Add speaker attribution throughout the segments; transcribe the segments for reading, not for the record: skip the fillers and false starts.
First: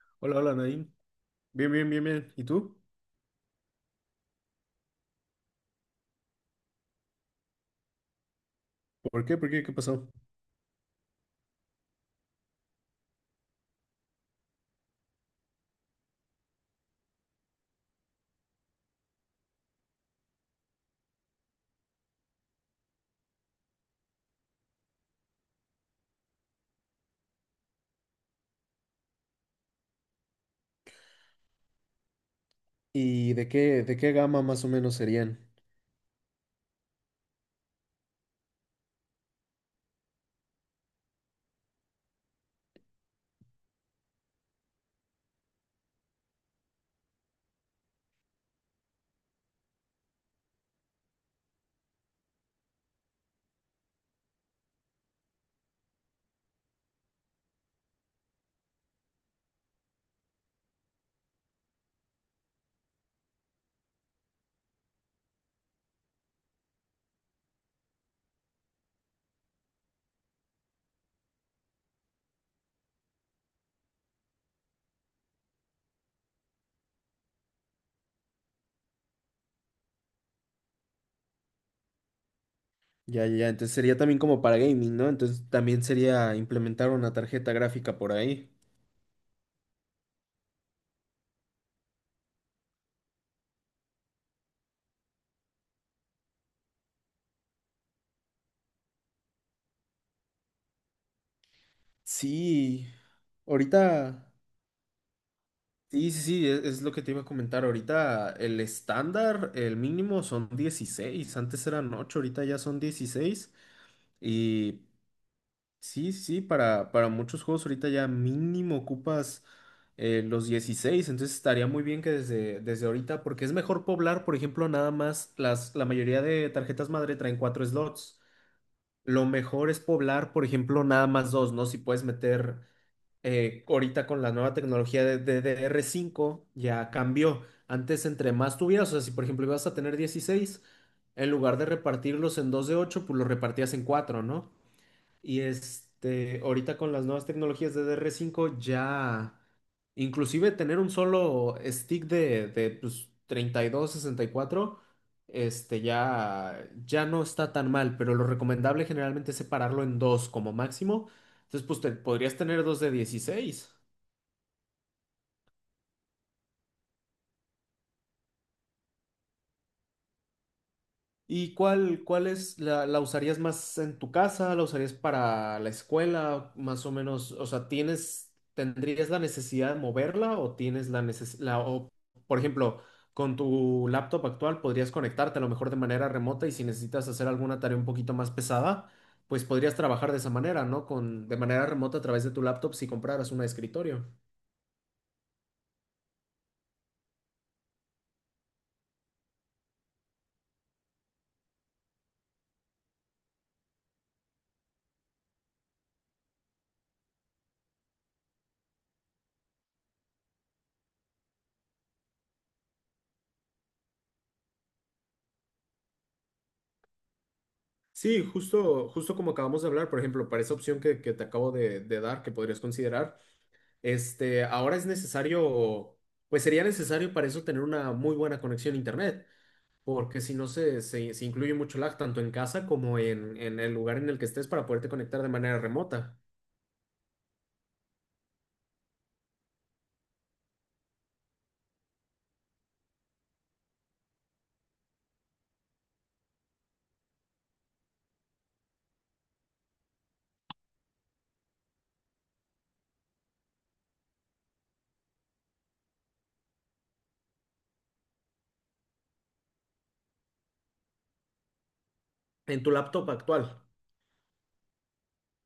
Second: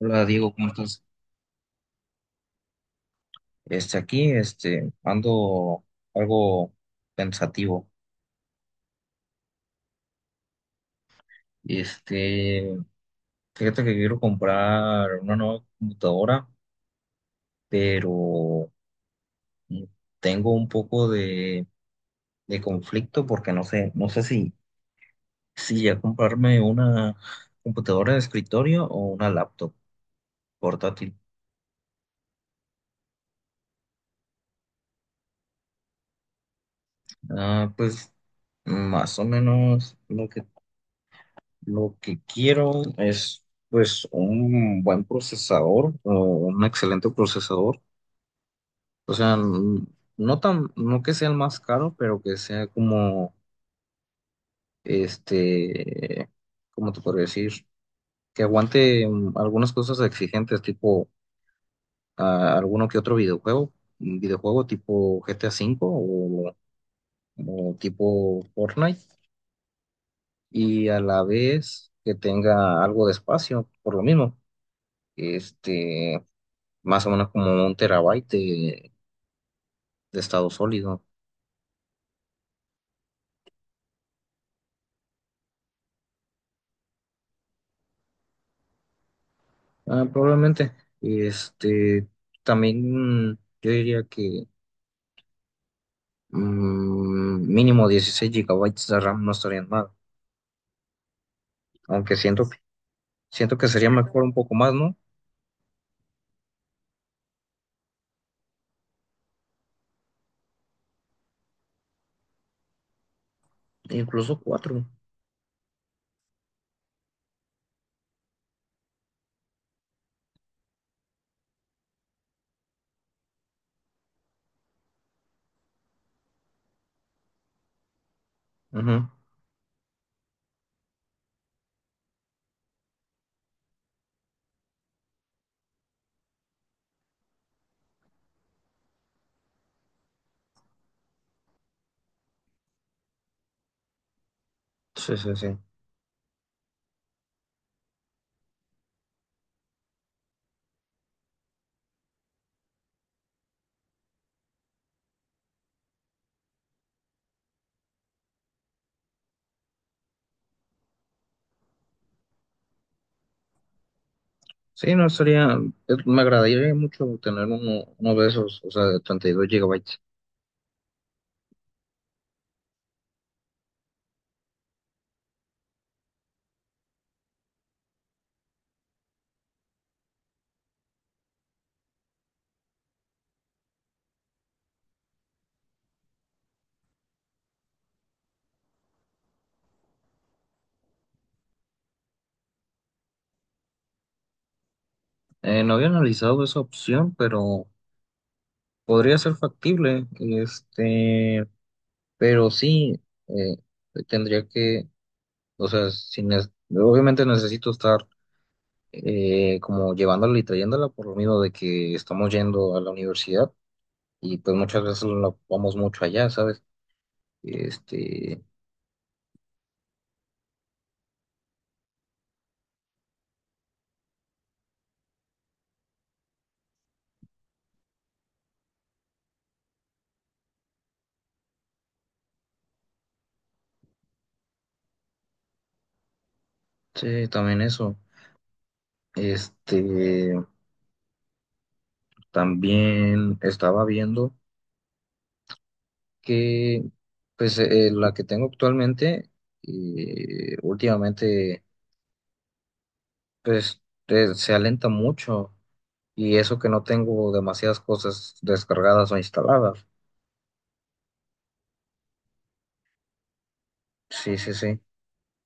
Speaker 1: Hola
Speaker 2: Hola,
Speaker 1: Diego,
Speaker 2: hola,
Speaker 1: ¿cómo
Speaker 2: Naim.
Speaker 1: estás?
Speaker 2: Bien, bien, bien, bien. ¿Y tú?
Speaker 1: Aquí, ando algo pensativo.
Speaker 2: ¿Por qué? ¿Por qué? ¿Qué pasó?
Speaker 1: Este, Fíjate que quiero comprar una nueva computadora, pero mm, tengo un poco de conflicto porque no sé si ya comprarme una computadora de escritorio o una laptop portátil.
Speaker 2: ¿Y de qué gama más o menos serían?
Speaker 1: Pues más o menos lo que quiero es, pues, un buen procesador o un excelente procesador. O sea, no tan, no que sea el más caro, pero que sea como, este, ¿cómo te podría decir? Que aguante algunas cosas exigentes, tipo alguno que otro videojuego, un videojuego tipo GTA V o tipo Fortnite, y a la vez que tenga algo de espacio, por lo mismo. Este. Más o menos como 1 TB de estado sólido.
Speaker 2: Ya, ya, ya. Entonces sería también como para gaming, ¿no? Entonces también sería implementar una tarjeta gráfica por ahí.
Speaker 1: Probablemente. Este, También yo diría que mínimo 16 GB de RAM no estarían mal, aunque siento,
Speaker 2: Sí,
Speaker 1: siento que sería mejor
Speaker 2: ahorita.
Speaker 1: un poco más, ¿no?
Speaker 2: Sí, sí, sí, es lo que te iba a comentar. Ahorita el estándar, el mínimo son 16. Antes eran ocho, ahorita ya son 16.
Speaker 1: Incluso
Speaker 2: Y
Speaker 1: cuatro.
Speaker 2: Sí, sí, para muchos juegos ahorita ya mínimo ocupas los 16, entonces estaría muy bien que desde ahorita, porque es mejor poblar, por ejemplo, nada más la mayoría de tarjetas madre traen cuatro slots.
Speaker 1: Ujú.
Speaker 2: Lo mejor es poblar, por ejemplo, nada más dos, ¿no? Si puedes meter ahorita con la nueva tecnología de DDR5, ya cambió. Antes, entre más tuvieras, o sea, si por ejemplo ibas a tener 16, en lugar de repartirlos en dos de ocho, pues los repartías en cuatro, ¿no?
Speaker 1: Sí, sí,
Speaker 2: Y
Speaker 1: sí.
Speaker 2: este, ahorita con las nuevas tecnologías de dr cinco ya, inclusive tener un solo stick de pues, 32, 64. Este, ya, ya no está tan mal, pero lo recomendable generalmente es separarlo en dos como máximo. Entonces, pues podrías tener dos de 16.
Speaker 1: Sí, no estaría, me agradaría mucho tener uno de esos, o sea, de 32 GB.
Speaker 2: ¿Y cuál es, la usarías más en tu casa? ¿La usarías para la escuela? Más o menos, o sea, tendrías la necesidad de moverla o tienes la necesidad, o por ejemplo, con tu laptop actual podrías conectarte a lo mejor de manera remota y si necesitas hacer alguna tarea un poquito más pesada, pues podrías trabajar de esa manera, ¿no? De manera remota a través de tu laptop si compraras una de escritorio.
Speaker 1: No había analizado esa opción, pero podría ser factible. Pero sí, eh, tendría que, o sea, si nes- obviamente necesito estar como llevándola y trayéndola por lo mismo de que estamos yendo a la universidad y pues muchas veces no vamos mucho allá, ¿sabes?
Speaker 2: Sí,
Speaker 1: Este,
Speaker 2: justo como acabamos de hablar, por ejemplo, para esa opción que te acabo de dar, que podrías considerar. Este, ahora es necesario, pues sería necesario para eso tener una muy buena conexión a internet, porque si no se incluye mucho lag tanto en casa como en el lugar en el que estés para poderte conectar de manera remota
Speaker 1: sí, también eso. Este, también estaba viendo que, pues, la que tengo actualmente, últimamente, pues, se alenta mucho. Y eso que no tengo demasiadas cosas descargadas o instaladas.
Speaker 2: en tu laptop actual.
Speaker 1: Sí, sí, sí.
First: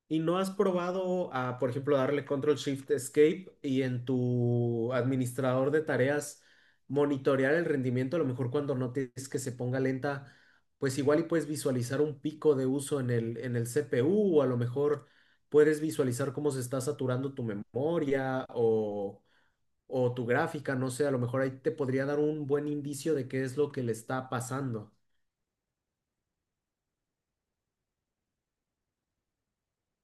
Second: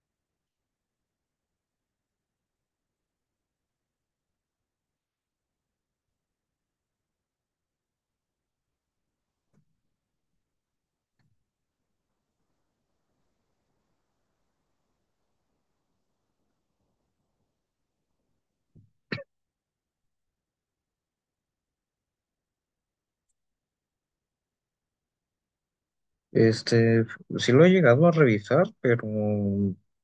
Speaker 2: ¿Y no has probado a, por ejemplo, darle Control Shift Escape y en tu administrador de tareas monitorear el rendimiento? A lo mejor cuando notes que se ponga lenta, pues igual y puedes visualizar un pico de uso en el CPU o a lo mejor puedes visualizar cómo se está saturando tu memoria o tu gráfica, no sé, a lo mejor ahí te podría dar un buen indicio de qué es lo que le está pasando.
Speaker 1: Este, sí lo he llegado a revisar, pero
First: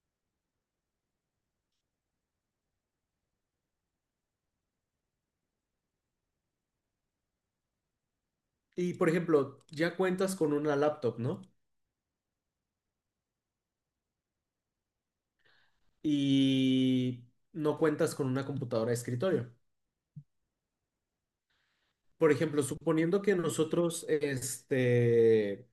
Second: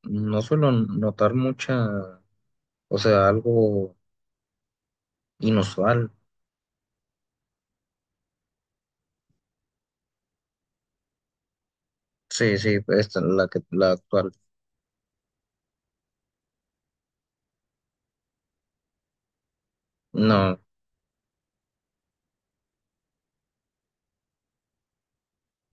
Speaker 1: no suelo notar mucha, o sea, algo inusual.
Speaker 2: Y, por ejemplo, ya cuentas con una laptop, ¿no?
Speaker 1: Sí, sí, esta, la que, la actual.
Speaker 2: Y no cuentas con una computadora de escritorio.
Speaker 1: No,
Speaker 2: Por ejemplo, suponiendo que nosotros, este,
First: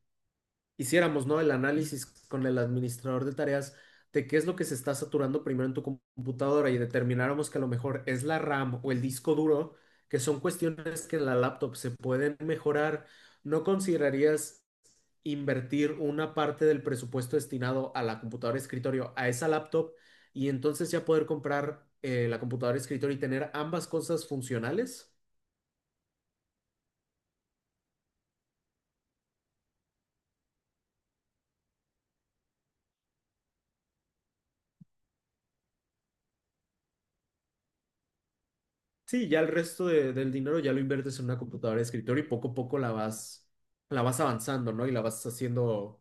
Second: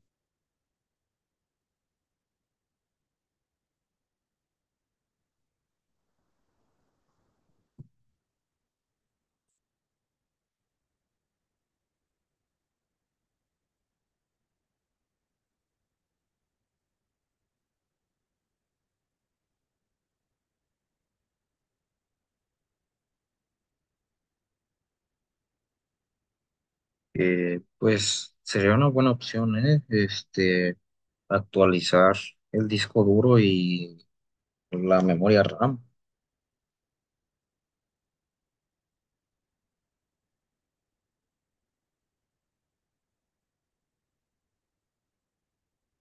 Speaker 2: hiciéramos, ¿no? El análisis con el administrador de tareas de qué es lo que se está saturando primero en tu computadora y determináramos que a lo mejor es la RAM o el disco duro, que son cuestiones que en la laptop se pueden mejorar, ¿no considerarías invertir una parte del presupuesto destinado a la computadora de escritorio, a esa laptop, y entonces ya poder comprar la computadora de escritorio y tener ambas cosas funcionales?
Speaker 1: pues sería una buena opción, ¿eh? Actualizar el disco duro y la memoria RAM.
Speaker 2: Sí, ya el resto del dinero ya lo inviertes en una computadora de escritorio y poco a poco la vas avanzando, ¿no? Y la vas haciendo,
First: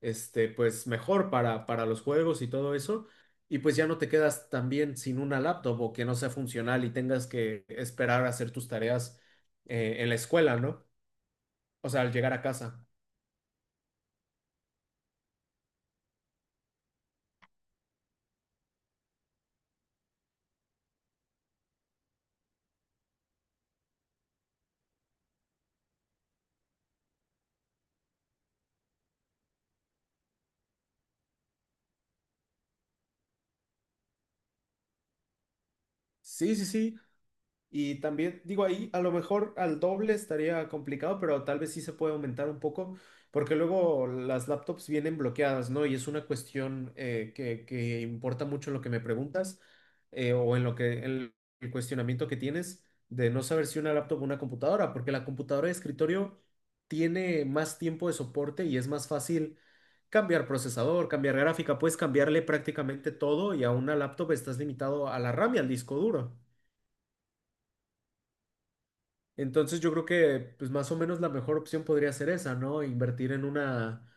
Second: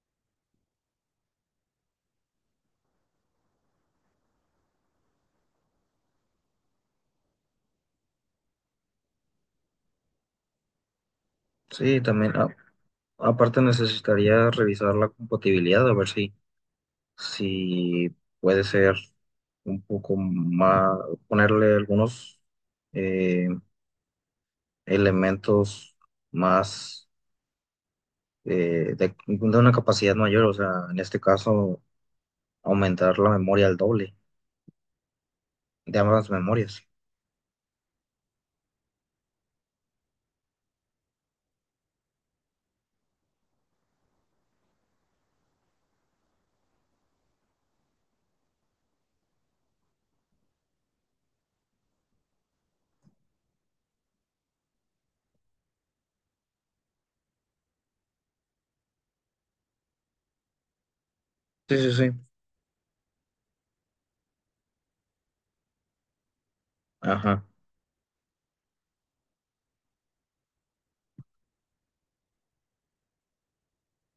Speaker 2: este, pues mejor para los juegos y todo eso. Y pues ya no te quedas también sin una laptop o que no sea funcional y tengas que esperar a hacer tus tareas en la escuela, ¿no? O sea,
Speaker 1: Sí,
Speaker 2: al llegar
Speaker 1: también,
Speaker 2: a casa.
Speaker 1: aparte necesitaría revisar la compatibilidad, a ver si si puede ser un poco más, ponerle algunos eh, elementos más de una capacidad mayor, o sea, en este caso, aumentar la memoria al doble de ambas
Speaker 2: Sí, sí,
Speaker 1: memorias.
Speaker 2: sí. Y también, digo, ahí a lo mejor al doble estaría complicado, pero tal vez sí se puede aumentar un poco, porque luego las laptops vienen bloqueadas, ¿no? Y es una cuestión que importa mucho en lo que me preguntas o en lo que en el cuestionamiento que tienes de no saber si una laptop o una computadora, porque la computadora de escritorio tiene más tiempo de soporte y es más fácil cambiar procesador, cambiar
Speaker 1: Sí,
Speaker 2: gráfica,
Speaker 1: sí,
Speaker 2: puedes
Speaker 1: sí.
Speaker 2: cambiarle prácticamente todo y a una laptop estás limitado a la RAM y al disco duro.
Speaker 1: Ajá.
Speaker 2: Entonces yo creo que pues más o menos la mejor opción podría ser esa, ¿no? Invertir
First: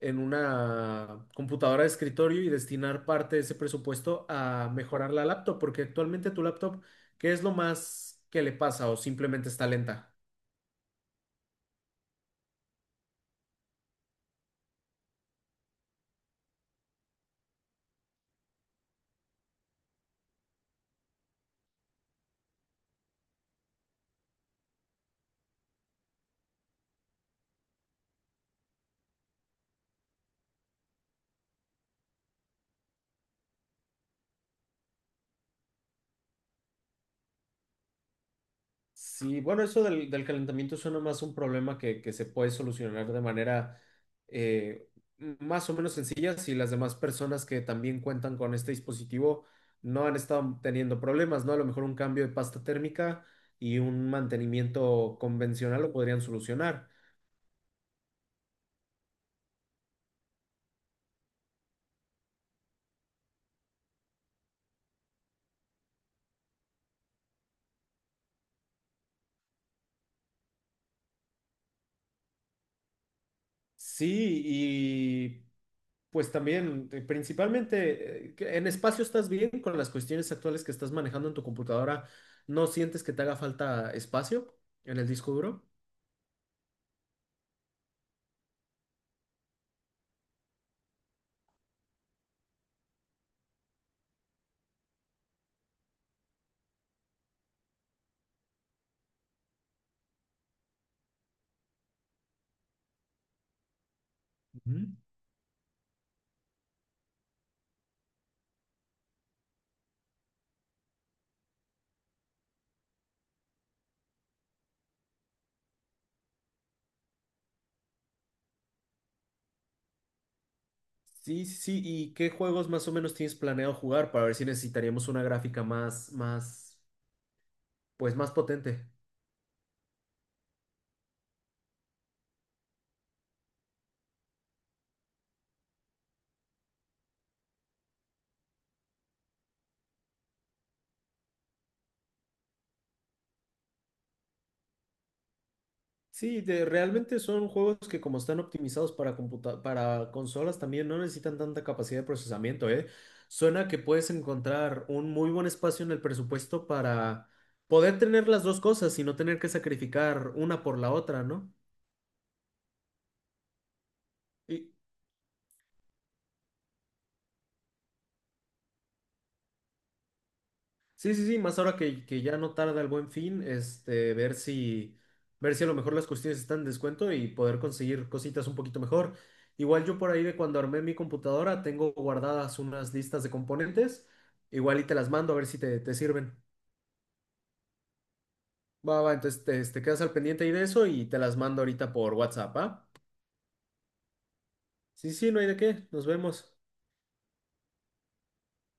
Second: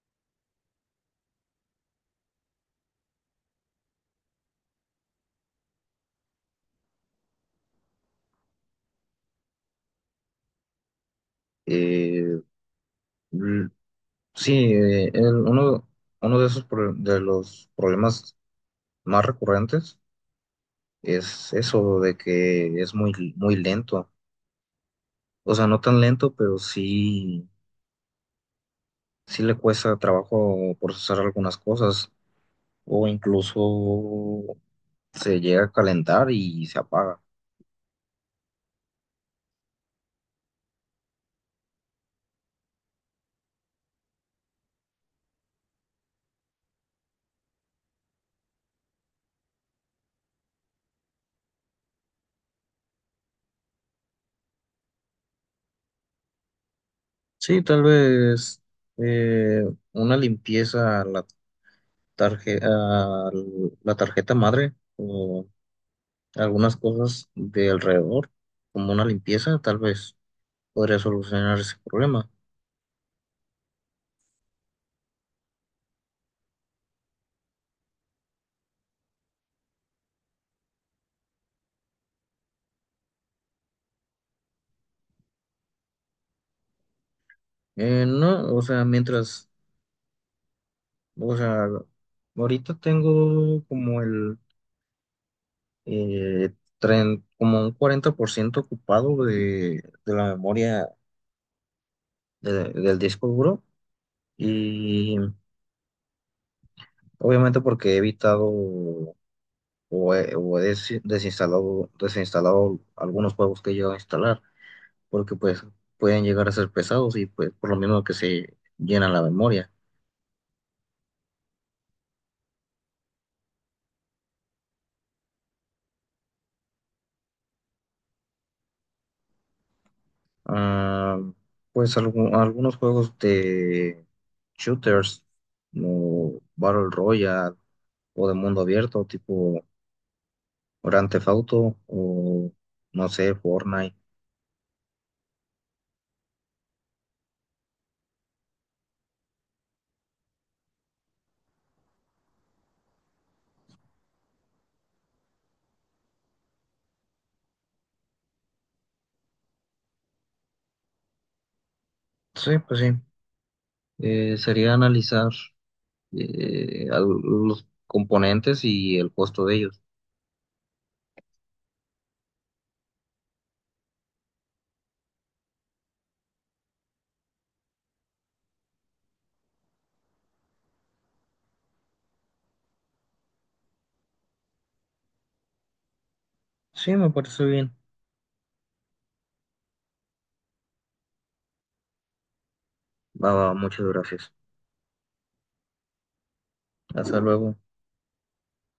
Speaker 2: en una computadora de escritorio y destinar parte de ese presupuesto a mejorar la laptop, porque actualmente tu laptop, ¿qué es lo más que le pasa o simplemente está lenta?
Speaker 1: Eh, l- sí, uno de los problemas más recurrentes es eso de que es muy, muy lento. O sea, no tan lento, pero sí le cuesta trabajo procesar algunas cosas o incluso se llega a calentar y se apaga.
Speaker 2: Sí, bueno, eso del calentamiento suena más un problema que se puede solucionar de manera eh, más o menos sencilla si las demás personas que también cuentan con este dispositivo no han estado teniendo problemas, ¿no? A lo mejor un cambio de pasta térmica y un mantenimiento convencional lo podrían solucionar.
Speaker 1: Sí, tal vez eh, una limpieza a la a la tarjeta madre o algunas cosas de alrededor, como una limpieza, tal vez podría solucionar ese problema.
Speaker 2: Sí, y pues también, principalmente, que en espacio estás bien con las cuestiones actuales que estás manejando en tu computadora, ¿no sientes que te haga falta espacio en el disco duro?
Speaker 1: No, o sea, mientras, o sea, ahorita tengo como eh, como un 40% ocupado de la memoria del disco duro
Speaker 2: Mm.
Speaker 1: y obviamente porque he evitado desinstalado algunos juegos que he llegado a instalar porque pues pueden llegar a ser pesados y pues por lo mismo que se llena la memoria.
Speaker 2: Sí, sí, sí. ¿Y qué juegos más o menos tienes planeado jugar para ver si necesitaríamos una gráfica pues más potente?
Speaker 1: Ah, pues algunos juegos de shooters como Battle Royale o de mundo abierto tipo Grand Theft Auto o no sé, Fortnite.
Speaker 2: Sí, realmente son juegos que como están optimizados para para consolas también no necesitan tanta capacidad de procesamiento, ¿eh? Suena que puedes encontrar un muy buen espacio en el presupuesto para poder tener las dos cosas y no tener que sacrificar una por la otra, ¿no?
Speaker 1: Sí, pues sí.
Speaker 2: Y,
Speaker 1: Sería analizar los componentes y el costo de ellos.
Speaker 2: Sí, sí, sí, más ahora que ya no tarda el Buen Fin, este, ver si a lo mejor las cuestiones están en descuento y poder conseguir cositas un poquito mejor. Igual yo por ahí de cuando armé mi computadora tengo guardadas unas listas de componentes, igual y te las mando a ver si te sirven.
Speaker 1: Sí, me parece bien.
Speaker 2: Va, va, entonces te quedas al pendiente ahí de eso y te las mando ahorita por WhatsApp, ¿ah?
Speaker 1: Va, va, muchas gracias.
Speaker 2: Sí, sí, no hay de qué, nos vemos.
Speaker 1: Hasta luego.